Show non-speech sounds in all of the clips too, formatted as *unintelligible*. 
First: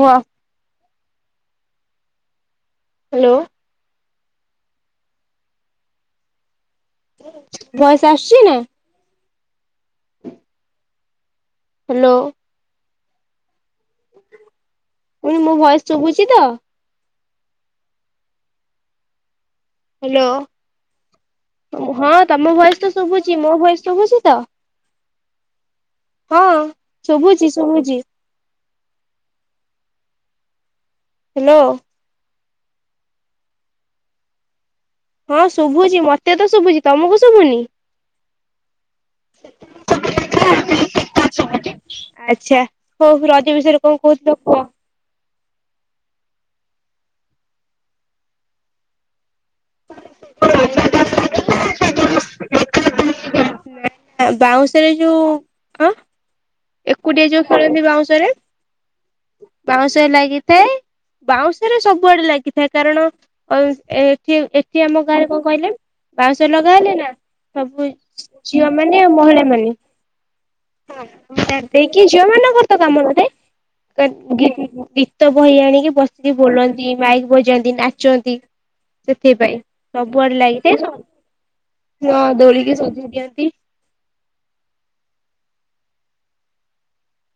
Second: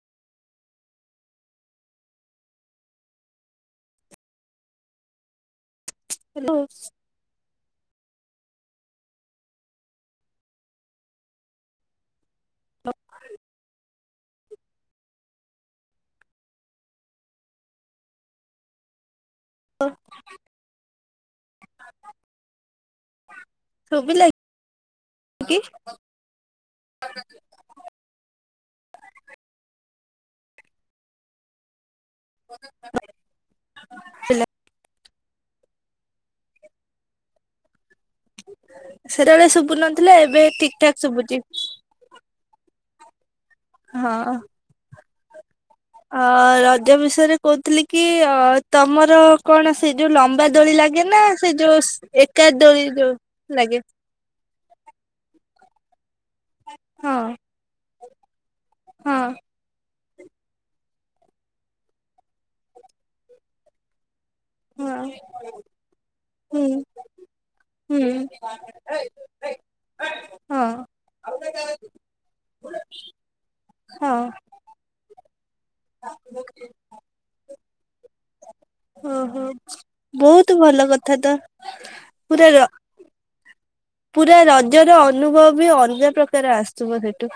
ଉଅ। Hello. *inaudible* ବୟେସ୍ ଆସୁଚି ନା? Hello. *inaudible* ମୁଁ କଲି ମୋ ଭୟେସ୍ ଚୁବୁଚି ତ? ହଁ ତମ ଭୟେସ୍ ତ ଶୁଭୁଚି ମୋ ଭୟେସ୍ ସୁବୁଚି ଶୁଭିଲା ତ? କି? ହଁ ଶୁଭୁଚି ଶୁଭୁଚି। ହାଲୋ। *inaudible* ହଁ ସୁଭୁଚି ମତେ ତ ସୁଭୁଚି ତମକୁ ସୁଭୁନି? ସେତେବେଳେ ଶୁଭୁନଥିଲା ଏବେ ଠିକ୍ ଠାକ୍ ସୁବୁଚି। ଆଚ୍ଛା ହଉ ରଜ ବିଷୟରେ କଣ ହଁ। କହୁଥିଲ କୁଅ। ଅ ରଜ ବିଷୟରେ କହୁଥିଲି କି ଅ ତମର କଣ ସେ ଯୋଉ ଲମ୍ବା ଦୋଳି ଲାଗେ ନା ସେ ଯୋଉ ଏକା ଦୋଳି ଯୋଉ ଲାଗେ। ବାଉଁଶରେ ଯୋଉ ଆଁ। ହଁ ଏକୁଟିଆ ଯୋଉ ଖେଳନ୍ତି ବାଉଁଶରେ ହଁ ତେ ଲାଗିଥାଏ ବାଉଁଶରେ ସବୁଆଡେ ଲାଗିଥାଏ। କାରଣ ଅ ଏଠି ଏ ଏଠି ହଁ। ଆମ ଗାଁରେ କଣ କହିଲେ ବାଉଁଶ ଲଗା ହୁଁ ହୁଏନି ନା ସବୁ ହୁଁ। ଏ ଝିଅ ମାନେ ଆଉ ମହିଳା ମାନେ। ହଁ। ହଁ ଦେଇକି ଝିଅ ମାନଙ୍କର ତ କାମ କରେ। ହଁ *unintelligible* ଗୀତ ବହି ଆଣିକି ବସିକି ବୋଲନ୍ତି ମାଇକ୍ ବଜାନ୍ତି ନା ଚନ୍ତି। ଓହୋ ସେଥିପାଇଁ ସବୁଆଡେ ବହୁତ ଭଲ ଲାଗିଥାଏ ସ କଥା ତ ହ ପୁରା ର ଦୋଳିକି *unintelligible* ଦିଅ ପୁରା ରଜର ଅନୁଭବ ବି ଅଲଗା ପ୍ରକାର ଆସୁଥିବ ସେଠୁ।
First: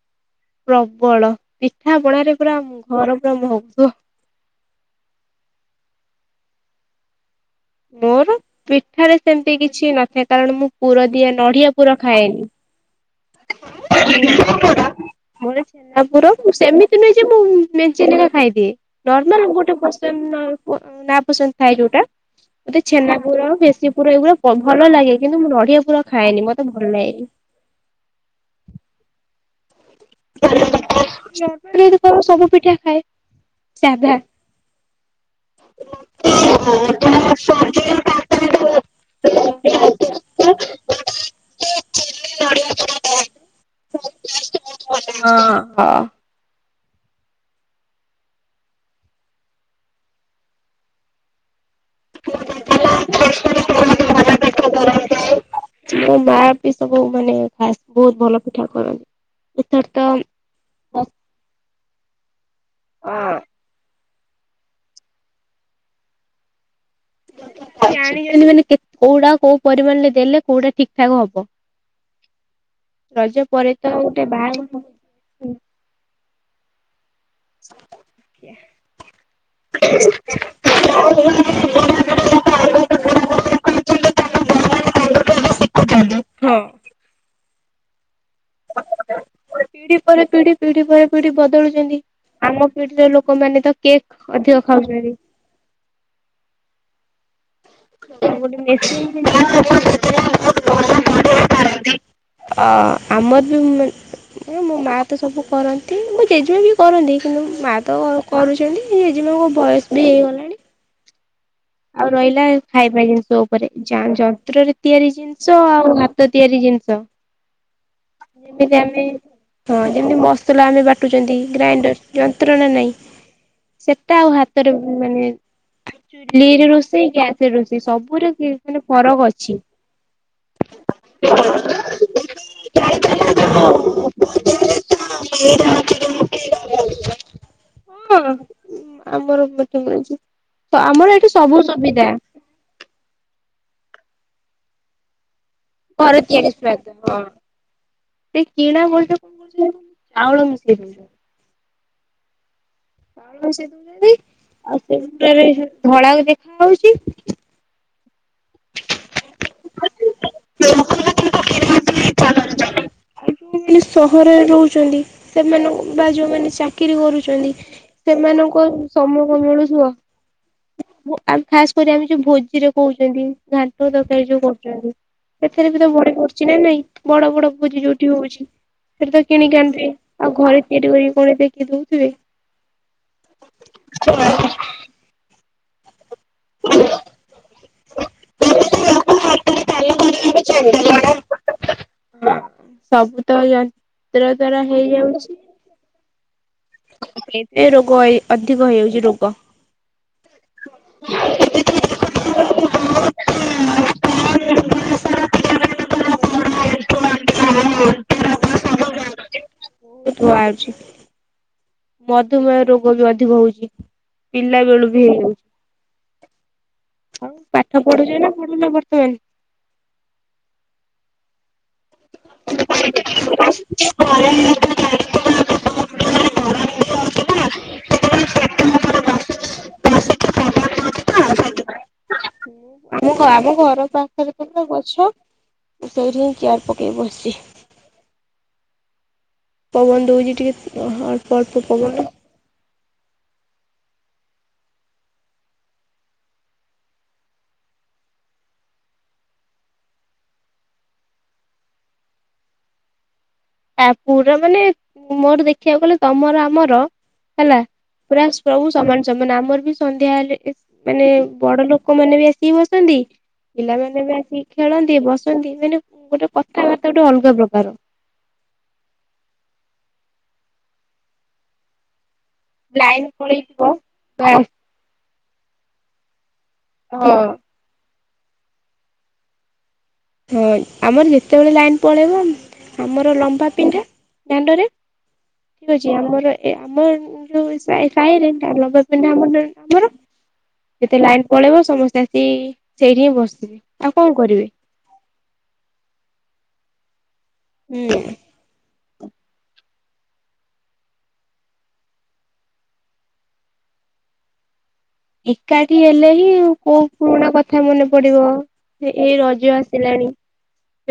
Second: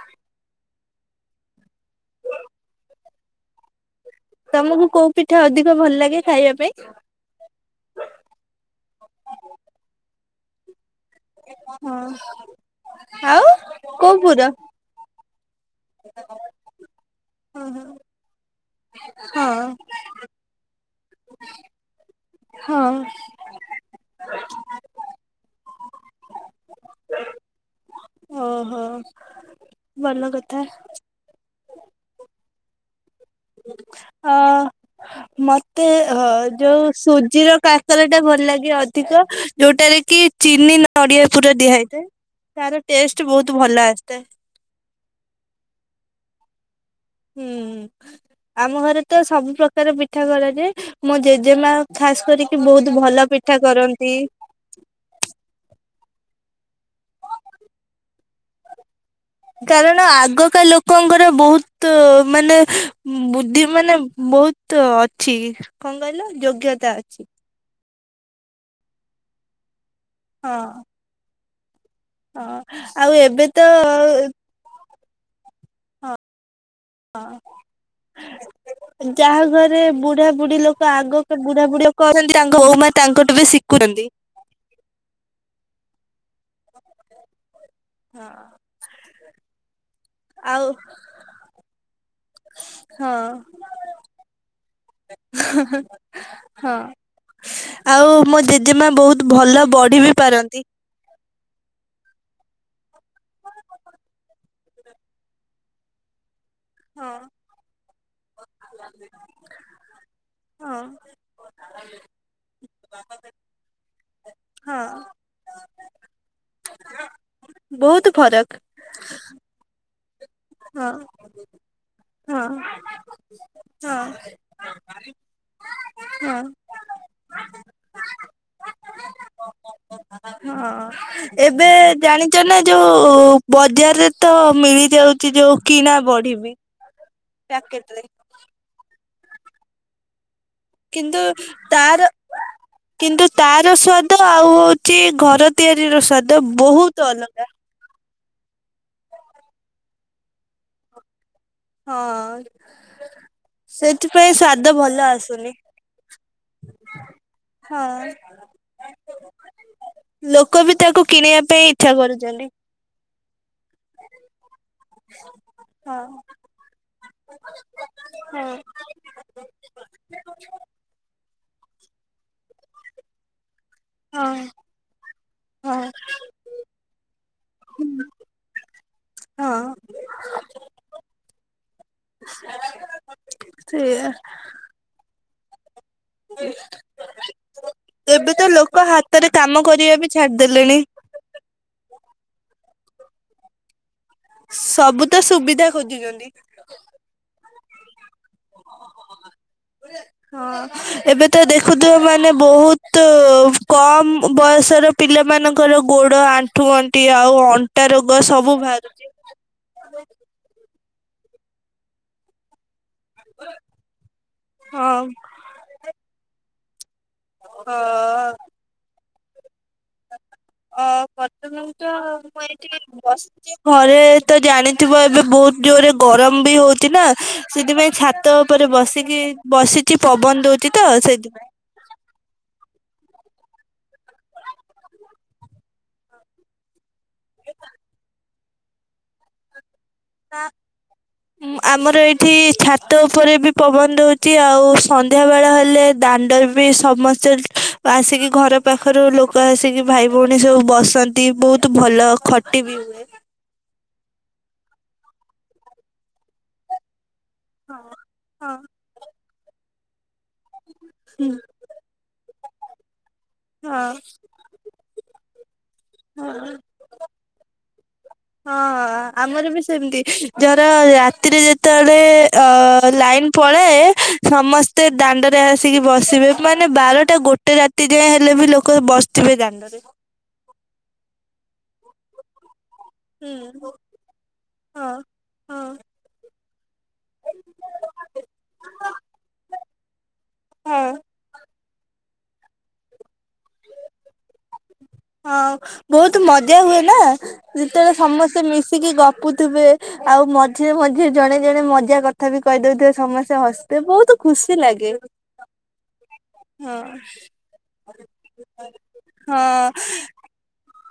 ପ୍ରବଳ ପିଠା ପଣାାରେ ପୁରା ଘର ପୁରା ମହକୁ ଥୁବ। ତମୁକୁ କୋଉ ପିଠା ଅଧିକ ଭଲ ଲାଗେ ଖାଇବା ପାଇଁ? ମୋର ପିଠାରେ ସେମତି କିଛି ନଥାଏ କାରଣ ମୁଁ ପୁର ଦିଆ ନଡିଆ ହଁ। ପୁର ଖାଏନି। ଆଉ କୋଉ ପୁର? *inaudible* ମୋର ଛେନାପୁର ମୁଁ ସେମିତି ନୁହଁ ଯେ ମୁଁ ହଁ ମେଞ୍ଚେନେଖା ଖାଇଦିଏ। ନର୍ମାଲ ଗୋଟେ *unintelligible* ନା ପସନ୍ଦ ଥାଏ ଯୋଉଟା। ମତେ ହଁ। ଛେନା ପୁର ଭେଶୀ ପୁର ଏଇଗୁଡା ଭଲ ଲାଗ କିନ୍ତୁ ମୁଁ ନଡିଆ ପୁର ଖାଏନି ମତେ ଭଲ ଲାଗେନି। ଓହୋ ଭଲ କଥା। ମୋତେ ଯଦି କହିବ ସବୁ ପିଠା ଖାଏ ସାଧା। ଅ ମତେ ହ ଯୋଉ ସୁଜିର କାକରାଟା ଭଲ ଲାଗେ ଅଧିକ ଯୋଉଟାରେ କି ଚିନି ନଡ଼ିଆ ପୁରା ଦିଆ ହେଇଥାଏ ତାର ଟେଷ୍ଟ ବହୁତ ଭଲ ଆସିଥାଏ। ହଁ ହଁ। ହୁଁ ଆମ ଘରେ ତ ସବୁ ପ୍ରକାର ପିଠା କରାଯାଏ। ମୋ ଜେଜେମା ଖାସ୍ କରିକି ବହୁତ ଭଲ ପିଠା କରନ୍ତି। *inaudible* ମୋ ମା ବିି ସବୁ ମାନେ ଖାସ୍ ବହୁତ ଭଲ ପିଠା କରନ୍ତି। ଏଥର ତ କାରଣ ଆଗକା ଲୋକଙ୍କର ବହୁତ ମାନେ ବୁଦ୍ଧି ମାନେ ବହୁତ ଅଛି କଣ କହିଲ ଯୋଗ୍ୟତା ଅଛି। ଜାଣି ଜାଣି ମାନେ କୋଉଟା କୋଉ ପରିମାଣରେ ଦେଲେ ହଁ କୋଉଟା ଠିକ ଠାକ ହବ। ହଁ ଆଉ ଏବେ ରଜ ପରେ ତ ଗୋଟେ ବାହା ହଁ ଯାହା ଘରେ ବୁଢା ବୁଢୀ ଲୋକ ଆଗ ବୁଢ ବୁଢ଼ୀ କରନ୍ତି ତାଙ୍କ ବୋଉ ମା ତାଙ୍କଠୁ ବି ଶିଖୁଛନ୍ତି। ହଁ ହୁଁ। ପିଢି ପରେ ପିଢି ପିଢି ପରେ ପିଢି ବଦଳୁଛନ୍ତି। ଆମ ପିଢିର ହଁ। ଲୋକମାନେ ତ କେକ୍ ଅଧିକ ଖାଉଛନ୍ତି। ହଁ। ଆଉ ମୋ ଗୋଟେ ଜେଜେମା ମେସିନ୍ ବହୁତ ଜିନିଷ ଭଲ ବଢି ବି ପାରନ୍ତି। ଅ ଆମର ବି ମୋ ମା ତ ସବୁ କରନ୍ତି ମୁଁ ଜେଜେମାେ ବି କରନ୍ତି ହଁ। କିନ୍ତୁ ମା ତ କରୁଛନ୍ତି ଜେଜେମାଙ୍କ ବୟସ ବି ହେଇଗଲାଣି। ହଁ। ଆଉ ରହିଲା ଖାଇବା ଜିନିଷ ଉପରେ ଯନ୍ତ୍ରରେ ହଁ। ତିଆରି ଜିନି ଆଉ ହାତ ତିଆରି ଜିନିଷ ବହୁତ ଫରକ ଯେମିତି ଆମେ ହଁ ଯେମିତି ମସଲା ଆମେ ବାଟୁଛନ୍ତି ହଁ। ଗ୍ରାଇଣ୍ଡର ହଁ ଯନ୍ତ୍ରଣା ନାହିଁ ହଁ ସେଟା ଆଉ ହାତ ର ମାନେ ହଁ। ଚୁଲିରେ ରୋଷେଇ ଗ୍ୟାସରେ ରୋଷେଇ ସବୁରେ ମାନେ ଫରକ ଅଛି। ହଁ। ଏବେ ଜାଣିଛ ନା ଯୋଉ ବଜାରରେ ତ ମିଳି ଯାଉଛି ଯୋଉ କିଣା ବଢି? *inaudible* ପ୍ୟାକେଟ୍ରେ। ହଁ। ଆମର କେତେ ମିଳିଚି ତ ଆମର - କିନ୍ତୁ ତାର କିନ୍ତୁ ତାର ସ୍ଵାଦ ଆଉ ହଉଛି ଘର ତିଆରି ର ଘରେ ସ୍ଵାଦ ତିଆରି ସ୍ୱାଦ ବହୁତ ହଁ। ଅଲଗା। ସେ କିଣା ମଇଦାରେ ଚାଉଳ ମିଶେଇ ଦଉଛନ୍ତି। ହଁ। କଣ ସେ ଦ ବି ସେଥିପାଇଁ ସ୍ଵାଦ ଆଉ ଭଲ ସେ ଦରେ ଆସୁନି। ଧଳା ଦେଖା ହଉଛି। ହଁ। ଲୋକ ବି ତାକୁ କିଣିବା ପାଇଁ ଇଚ୍ଛା କରୁଛନ୍ତି। ଆଉ ଯୋଉମାନେ ସହରରେ ରହୁଛନ୍ତି ସେମାନଙ୍କୁ ହଁ। ବା ଯୋଉମାନେ ଚାକିରୀ କରୁଚନ୍ତି ହଁ। ସେମାନଙ୍କୁ ଆଉ ସମୟ କଣ ମିଳୁଥିବ? ଖାସ କରି ଆମେ ଯୋଉ ଭୋଜିରେ କହୁଛନ୍ତି ଘାଣ୍ଟ ତର ଯୋଉ ହଁ କରୁ ସେଥିରେ ବି ତ ହଁ। ବଡି ପଡୁଚି ନା ନାହିଁ ବଡ଼ ବଡ଼ ଭୋଜି ଯୋଉଠି ହଉଚି। ସେଠି ତ କିଣିକି ହଁ। ଆଣିଥିବେ ଆଉ ଘରେ ତିଆରି କରିକି କଣ ଦେଖି ଦଉଥିବେ। ସେଇଆ। ଏବେ ତ ଲୋକ ହାତରେ କାମ କରିବା ବି ଛାଡିଦେଲେଣି। ସବୁ ତ ଯନ୍ତ୍ର ଦ୍ଵାରା ସବୁ ତ ହେଇଯାଉଛି। ସୁବିଧା ଖୋଜୁଛନ୍ତି। ଏବେ ରୋଗ ଅଧିକ ହେଇଯାଉଛି ରୋଗ। ହଁ। ହଁ ଏବେ ତ ଦେଖୁଥିବ ମାନେ ବହୁତ କମ୍ ବୟସର ପିଲାମାନଙ୍କର ଗୋଡ ଆଣ୍ଠୁ ଗଣ୍ଠି ଆଉ ଅଣ୍ଟା ରୋଗ ସବୁ ବାହାରି ଥୁଆ ହଉଚି। ମଧୁମେହ ରୋଗ ବି ଅଧିକ ହଉଛି ପିଲା ବେଳୁ ହଁ ବି ହେଇଯାଉଛି। ଆଉ ପାଠ ପଢୁଛ ନା ଅ ପଢୁନ ବର୍ତ୍ତମାନ? ଅ ବର୍ତ୍ତମାନ ତ ମୁଁ ଏଠିକି ବସିଛି ଘରେ ତ ଜାଣିଥିବ ଏବେ ବହୁତ ଜୋରେ ଗରମ ବି ହଉଛି ନା ସେଥିପାଇଁ ଛାତ ଉପରେ ବସିକି ବସି ଛି ପବନ ଦଉଛି ତ ସେଇଥିପାଇଁ। ମୁଁ ଆମ ଘର ପାଖରେ ଥିଲା ଗଛ ମୁଁ ସେଇଠି ହିଁ ଚେୟାର ପକେଇ ବସିଚି। ପବନ ଦେଉଛି ଟିକେ ଅଳ୍ପ ଅଳ୍ପ ପବନ ଏଠି ଛାତ ଉପରେ ବି ପବନ ଦେଉଛି ଆଉ ସନ୍ଧ୍ୟାବେଳ ହେଲେ ଦାଣ୍ଡର ବି ସମସ୍ତେ ଆସିକି ଘର ପାଖରୁ ଲୋକ ଆସିକି ଭାଇ ଭଉଣୀ ସବୁ ବସନ୍ତି ବହୁତ ଭଲ ଖ ଟି ବି ହୁଏ। ଆ ପୁରା ମାନେ ମୋର ଦେଖିବାକୁ ଗଲେ ତମର ଆମର ହେଲା ହଁ ପୁରା ହଁ ସବୁ ସମାନ ସମାନ ଆମର ବି ସନ୍ଧ୍ୟା ହେଲେ ମାନେ ହୁଁ ବଡ ଲୋକ ମାନେ ବି ଆ ସିକି ବସନ୍ତି ହଁ। ପିଲାମାନେ ବି ଆସିକି ଖେଳନ୍ତି ବସନ୍ତି ମାନେ ଗୋଟେ ହଁ। କଥା ତା ଗୋଟେ ଅଲଗା ପ୍ରକାର। ହଁ ଆମର ବି ସେମିତି ଧର ରାତିରେ ଯେତେବେଳେ ଅ ଲାଇନ ଲାଇନ୍ ପଳେଇଥିବ ପଳାଏ ହଁ ସମସ୍ ତେ ଦାଣ୍ଡରେ ଆସିକି ବସିବେ ମାନେ ବାରଟା ଗୋଟେ ରାତି ତି ଯେତେ ଯାହା ହେଲେ ବି ଲୋକ ବସିଥିବେ ଦାଣ୍ଡରେ। ହଁ ଆମର ଯେତେବେଳେ ଲାଇନ ପଳେଇବ ଆମର ଲମ୍ବା ହୁଁ ପିଣ୍ଢା ଦାଣ୍ଡରେ ହଁ ହଁ। ଠିକ ଅଛି ଆମର ଏ ଆମର ଯୋଉ ସାହିରେ ଲମ୍ବା ପିଣ୍ଢା କେବଳ ଆମର ହଁ। ଯେତେ ଲାଇନ ପଳେଇବ ସମସ୍ତେ ଆସି ସେଇଠି ହିଁ ବସିଥିବେ ଆଉ କଣ କରିବେ। ହଁ ବହୁତ ମଜା ହୁଏ ନା ଯେତେବେଳେ ସମସ୍ତେ ମିଶିକି ଗପୁଥିବେ। ଆଉ ମଝିରେ ମଝିରେ ଜଣେ ଜଣେ ମଜା କଥା ବି କହିଦଉଥିବେ ସମସ୍ତେ ହସୁଥିବେ ବହୁତ ଖୁସି ଲାଗେ। ଏକାଠି ହେଲେ ହିଁ ହଁ କୋଉ ପୁରୁଣା କଥା ମନେ ପଡିବ। ଏଇ ରଜ ହଁ। ଆସିଲାଣି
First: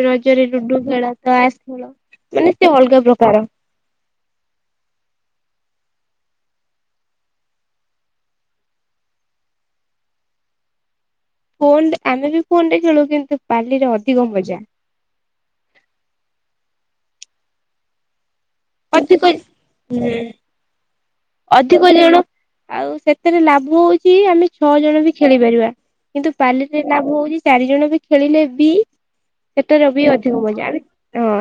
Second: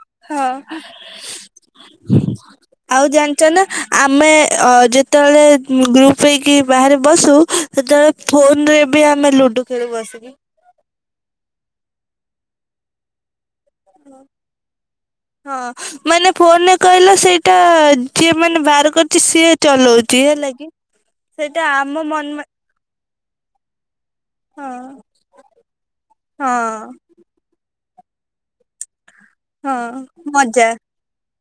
ରଜରେ ହଁ ଲୁଡୁ ଖେଳ ତାସ ଖେଳ ମାନେ ସେ ଅଲଗା ଆଉ ପ୍ରକାର ଜାଣିଛ ନା ଆମେ ଯେତେବେଳେ ଗ୍ରୁପ ହେଇକି ବାହାରେ ବସୁ ସେତେବେଳେ ଫୋନ ରେ ବି ଆମେ ଲୁଡୁ ଖେଳୁ ବସିକି। ଫୋନ ଆମେ ବି ଫୋନଟେ ଖେଳୁ କିନ୍ତୁ ପାଲିରେ ଅଧିକ ମଜା ହଁ ମାନେ ଫୋନରେ କହିଲ ସେଇଟା ଯିଏ ମାନେ ବାତ୍ କରୁଛି ଅଧିକ ସିଏ ଚଲଉଛି ହେଲା କିି ସେଇଟା ଅଧିକ ଆମ ଜଣ ମନ ଆଉ ସେଥିରେ ଲାଭ ହଉଛି ଆମେ ହଁ ଛଅ ଜଣ ବି ଖେଳି ପାରିବା କିନ୍ତୁ ହଁ ପାଲିରେ ଲାଭ ହଉଛି। ଚାରି ଜଣ ବି ଖେଳିଲେ ବି ହଁ ସେଟର ବି ଅଧିକ ମଜା ଆ ହଁ।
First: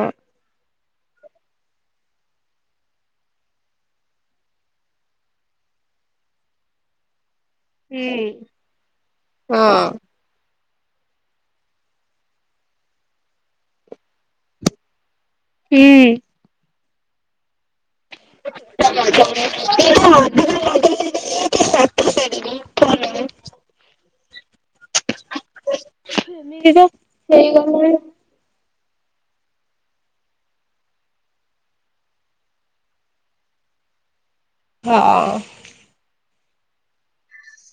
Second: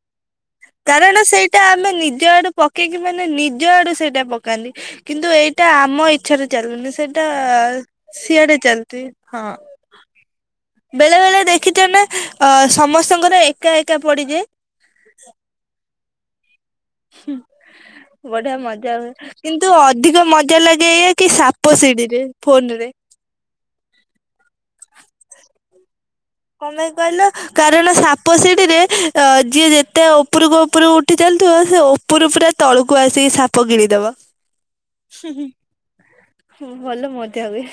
କାରଣ ସେଇଟା ଆମେ ନିଜ ଆଡୁ ପକେଇକି ମାନେ ନିଜ ଆଡୁ ସେଇଟା ପକାନ୍ତି। କିନ୍ତୁ ଏଇଟା ଆମ ଇଛାରେ ଚାଲୁନି ସେଇଟା। ହୁଁ ଶିଆଡେ ଚାଲତି ହଁ। ବେଳେ ବେଳେ ଦେଖିଛ ନା ଅ ସମସ୍ତଙ୍କର ଏକା ଏକା ପଡିଯ ହୁଁ। ହ ବଢିଆ ମଜା ହୁଏ କିନ୍ତୁ ଅଧିକ ମଜା ଲାଗେ ଏୟା କି ସାପ ସିଢିରେ ଫୋନ ରେ ଏମିତି କଣ ତ ପାଇଁ କହିଲ ସେଇ କ କାରଣ *unintelligible* ସାପ ସିଡିରେ ଯିଏ ଯେତେ ଉପରକୁ ଉପରକୁ ଉଠି ଚାଲିଥିବ ସେ ଉପର ପୁରା ତଳକୁ ଆସିକି ସା ପ ଗିଳିଦବ ଭଲ ମଜା ହୁଏ।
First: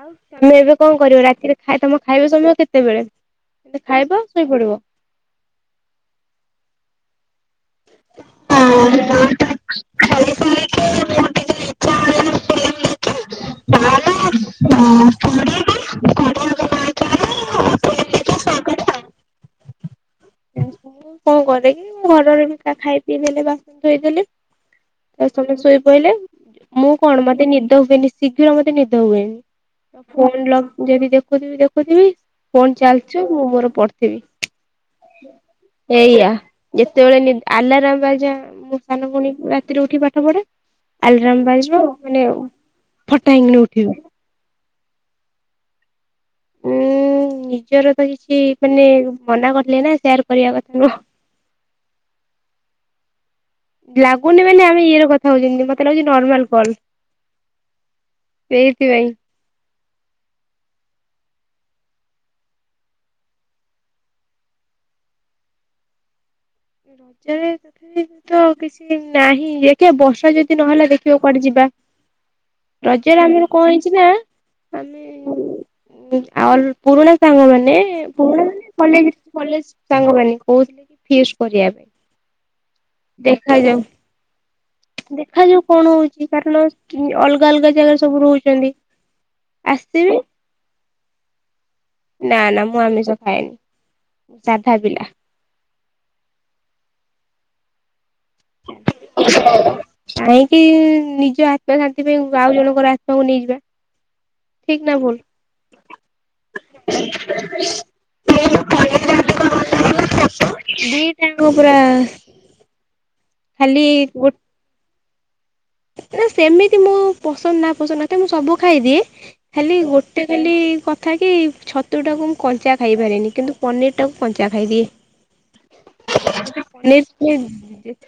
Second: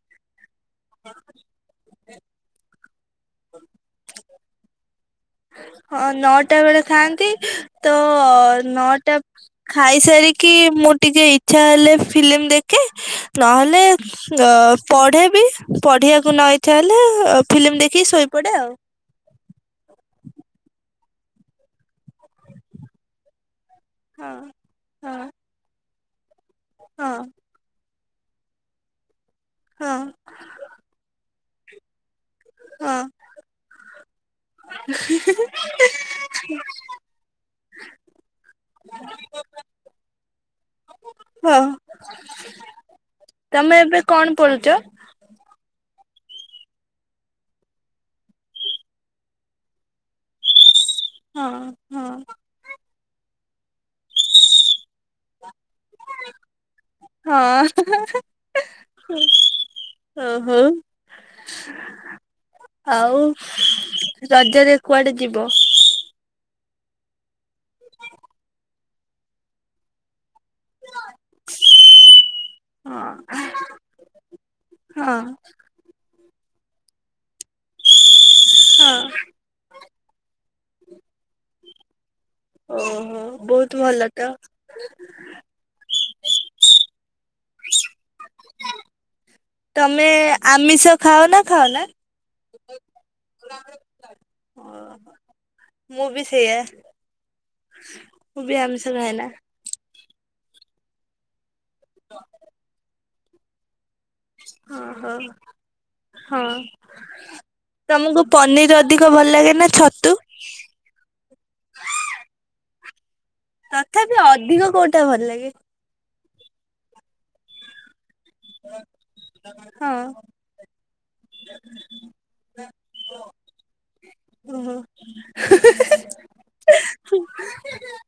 ଆଉ ତମେ ଏବେ କଣ କରିବ ରାତିରେ ଖାଇ ତମ ଖାଇବା ସମୟ କେତ ତେବେଳେ କିନ୍ତୁ ଖାଇବ ଶୁଇପଡିବ। ହଁ ନଅଟା ବେଳେ ଖାଆନ୍ତି ତ ନଅଟା ଖାଇସାରିକି ମୁଁ ଟିକେ ଇଚ୍ଛା ହେଲେ ଫିଲ୍ମ ଦେଖେ ନହେଲେ ଅ ପଢେ ବି ପଢିବାକୁ ନ ଇଚ୍ଛା ହେଲେ ଫିଲ୍ମ ଦେଖିକି ଶୋଇପଡେ ଆଉ। *unintelligible* କଣ କରେ କିି ଘରେ ଘରିକା ଖାଇ ପିଇ ଦେଲେ ବା ଧୋଇଦେଲେ ହଁ ତା ହଁ ସମୟ ଶୋଇ ପଇଲେ ମୁଁ ହଁ କଣ ମତେ ନିଦ *unintelligible* ଶୀଘ୍ର ମତେ ନିଦ ହଁ ହୁଏନି ଫୋନ ବ୍ଲକ ଯଦି ଦେଖୁଥିବି ଦେଖୁଥିବି ଫୋନ ହଁ। ଚାଲଚୁ ମୁଁ ମୋର ପଡ଼ିଥିବି। *unintelligible* ଏଇଆ ଯେତେବେଳେ ନି ଆଲାରାମ ବା ଯା ମୁଁ ସାନଭଉଣୀ ରାତିରେ ଉଠି ପାଠ ପଢ଼େ। ଆଲାରାମ ହଁ ବାଜିବ ମାନେ ଫଟାକ ହେଇ ତମେ ଉଠିବ। ଏବେ କଣ ପଳୁଛ? ଉୁଁ ନିଜର ତ କିଛି ମାନେ ମନା କରିଥିଲେ ନା ସେୟାର କରିବା କଥା ନୁହଁ। ହଁ ହଁ। ଲାଗୁନି ମାନେ ଆମେ ଇଏ ରେ କଥା ହଉଛନ୍ତି ମତ ତେ ଲାଗୁଛି ନର୍ମାଲ କଲ ହଁ ଏଥିପାଇଁ ଓ ହୋ। ଆଉ ରଜରେ କୁଆଡେ ଯିବ? ରଜରେ *unintelligible* ତ କିଛି ନାହିଁ ଦେକିଆ ବର୍ଷା ଯଦି ନହେଲେ ଦେଖିବା କୁଆଡେ ଯିବା। ହଁ ରଜରେ ଆମର କଣ ହେଇଛି ନା ହଁ ଆମେ ଆଲ ପୁରୁଣା ସାଙ୍ଗ ମାନେ ପୁରୁଣା କଲେଜରେ କଲେଜ ସାଙ୍ଗମାନେ କହୁଥିଲେ ଫିଷ୍ଟ କରିବା ପାଇଁ। ଓହୋ ଦେଖାଯାଉ ବହୁତ ଭଲ ତ ଦେଖାଯାଉ କଣ ହଉଚି କାରଣ ଅଲଗ ଅଲଗା ଜାଗାରେ ସବୁ ରହୁଛନ୍ତି ତମେ ଆସିବେ ଆମିଷ ଖାଅ ନା ଖାଅ ନା? ନା ନା ମୁଁ ଆମିଷ ଖାଏନି ସାଧାପିଲା। ଓହୋ। ମୁଁ ବି ସେଇଆ ମୁଁ ବି ଆମିଷ ଖାଏନା। କାହିଁକି ନିଜ ଆତ୍ମା ଶାନ୍ତି ପାଇଁ ଆଉ ଜଣଙ୍କର ଆତ୍ମାକୁ ନେଇଯିବା। ଠିକ ନା ଓହୋ ଭୁଲ? ହଁ। ତମକୁ ପନିର ଅଧିକ ଭଲ ଲାଗେ ନା ଛତୁ? ତାଙ୍କୁପୁରା ତଥାପି ଗୋ ଅଧିକ କୋଉଟା ଭଲ ଲାଗେ। ନା ସେମିତି ମୁଁ ପସନ୍ଦ ନା ପସନ୍ଦ ମତେ ମୁଁ ସବୁ ଖାଇଦିଏ ଖାଲି ହଁ ଗୋଟେ ଖାଲି କଥା କି ଛତୁଟାକୁ ମୁଁ କଞ୍ଚା ଖାଇପାରିନି କିନ୍ତୁ ପନିର ଟାକୁ କଞ୍ଚା ଓହୋ। ଖାଇଦିଏ ନିର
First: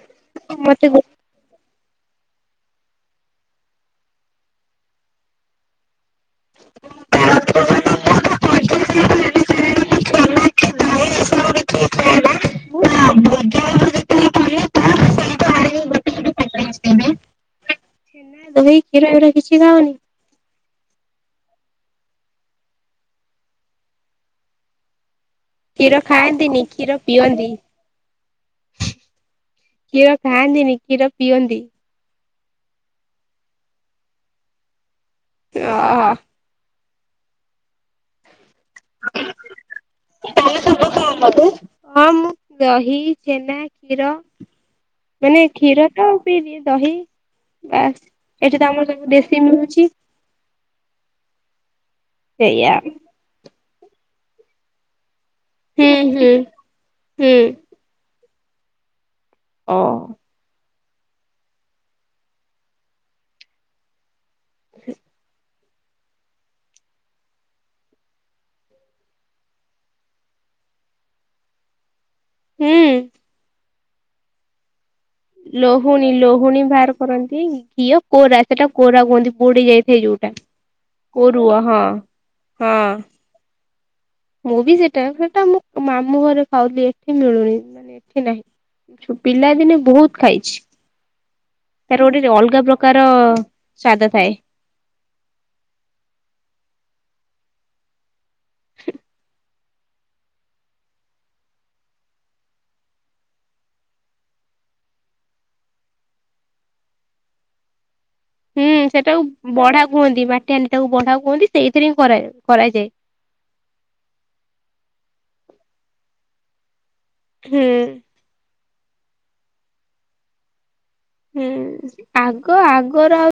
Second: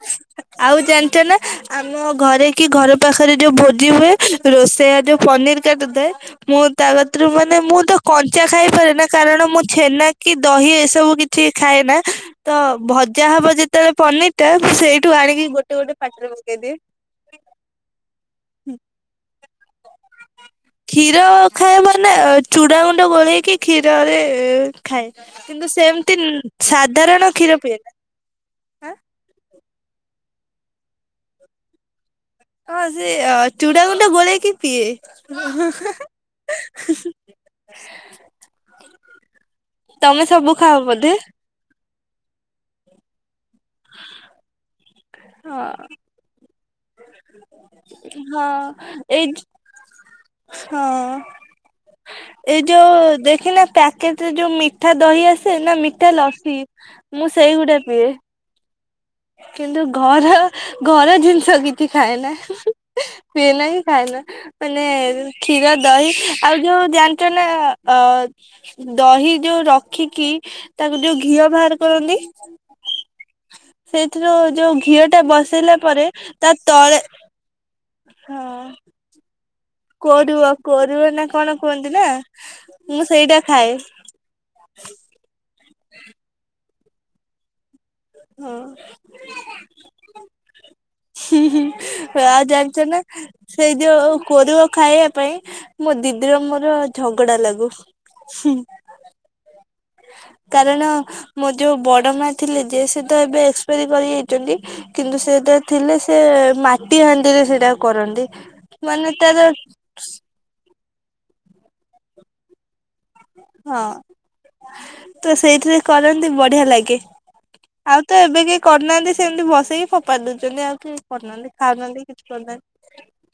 ଆଉ ଜାଣିଛ ନା ଆମ ଘରେ କି ଘର ପାଖରେ ଯୋଉ ଭୋଜି ହୁଏ ରୋଷେଇଆ ଯୋଉ ପନିର କାଟିଥାଏ। ମୁଁ ତା କରୁ ମାନେ ମୁଁ ତ କଞ୍ଚା ଖାଇପାରେ ନା କାରଣ ମୁଁ ଛେନା କି ଦହି ଏସବୁ କିଛି ଖାଏ ନା। ତ ଭଜା ହବ ଯେତେବେଳେ ପନିର ଟା ସେଇଠୁ ଆଣିକି ଗୋଟେ ଗୋଟେ ପାଟିରେ ପକେଇ ଦିଏ। ଛେନା ଦହି କ୍ଷୀର ଏରା କିଛି ଖାଅନି? କ୍ଷୀର ଖାଇବ ନା ଚୁଡ଼ା ଗୁଣ୍ଡ ଗୋଳେଇକି କ୍ଷୀରରେ ଖାଏ କିନ୍ତୁ କ୍ଷୀର ସେମିତି ଖାଆନ୍ତିନି କ୍ଷୀର ସାଧାରଣ ପିଅନ୍ତି। କ୍ଷୀର ପିଏ ନା। କ୍ଷୀର ଖାଆନ୍ତିନି କ୍ଷୀର ପିଅନ୍ତି। ହଁ ସେ ଚୁଡ଼ା ଗୁଣ୍ଡ ଗୋଳେଇକି ପିଏ। ଅ ତମେ ସବୁ ଖାଅ ବୋଧେ। ହଁ ମୁଁ ଦହି ଛେନା କ୍ଷୀର ମାନେ କ୍ଷୀର ହଁ ତ ଦହି ବାସ୍ ଏଠି ତ ଆମର ସବୁ ଏଇ ଦେଶୀ ମିଳୁଛି ହଁ ଏଇ ସେଇଆ। ଯୋଉ ଦେଖିନ ପ୍ୟାକେଟରେ ଯୋଉ ମିଠା ଦହି ଆସେ ନା ହୁଁ ମିଠା ହୁଁ ଲସି ମୁଁ ହୁଁ ସେଇଗୁଡା ପିଏ। କିନ୍ତୁ ଘର ଘର ଜିନିଷ କିଛି ଖାଏ ନା ପିଏ ନା ହିଁ ଖାଏ ନା। ମାନେ କ୍ଷୀର ଦହି ଆଉ ଯୋଉ ଜାଣିଛ ନା ଅ ଦହି ଯୋଉ ରଖିକି ତାକୁ ଯୋଉ ଘିଅ ବାହାର କରନ୍ତି ହୁଁ। ସେଇଥିରୁ ଯୋଉ ଘିଅ ଟା ବସେଇଲା ପରେ ଲୋହୁଣୀ ତା ଲୋହୁଣୀ ବାହାର ତଳେ କରନ୍ତି ଘିଅ କୋରା ହଁ ସେଟା କୋରା କୁହନ୍ତି ପୁଡି ଯାଇ କୋରୁଅ କୋରୁଅ ନା କଣ କୁହନ୍ତି ନା ହଁ। ମୁଁ ସେଇଟା ଖାଏ। ମୁଁ ବି ସେଟା ସେଟା ମୁଁ ମାମୁଁ ଘରେ ଖାଉଥିଲି ଏଠି ମିଳୁନି ମାନେ ଏଠି ହଁ ନାହିଁ। ପିଲା ଦିନେ ବହୁତ ଖାଇଛି। ତାର ଗୋଟେ ଆଉ ଅଲଗା ଜାଣିଛ ପ୍ରକାର ନା ସେଇ ସ୍ଵାଦ ଯୋଉ ଥାଏ କରିବ ଖାଇବା ପାଇଁ ମୋ ଦିଦିର ମୋର ଝଗଡା ଲାଗୁ। କାରଣ ମୋ ଯୋଉ ବଡ ମା ଥିଲେ ଯିଏ ସେ ତ ଏବେ ଏକ୍ସପାରୀ କରି ଯାଇଛନ୍ତି କିନ୍ତୁ ସେଟା ଥିଲେ ସେ ମାଟି ହାଣ୍ଡିରେ ସେଟା କରନ୍ତି ହୁଁ ମାନେ ତାର ସେଟାକୁ ବଢା କୁହନ୍ତି ମାଟି ହଣ୍ଡି ଟାକୁ ବଢା କୁହନ୍ତି ସେଇଥିରେ ହିଁ କରାଯାଏ। ହଁ ତ ସେଇଥିରେ କରନ୍ତି ବଢିଆ ଲାଗେ। ହୁଁ। ଆଉ ତ ଏବେ କେହି କରିନାହାନ୍ତି ସେମିତି ବସେଇକି ଫୋପା ଦଉଛନ୍ତି ଆଉ କେ କରିନାହାନ୍ତି ହୁଁ ଖାଉହାନ୍ତି କିଛି ଆଗ କରିନାହାନ୍ତି। ଆଗର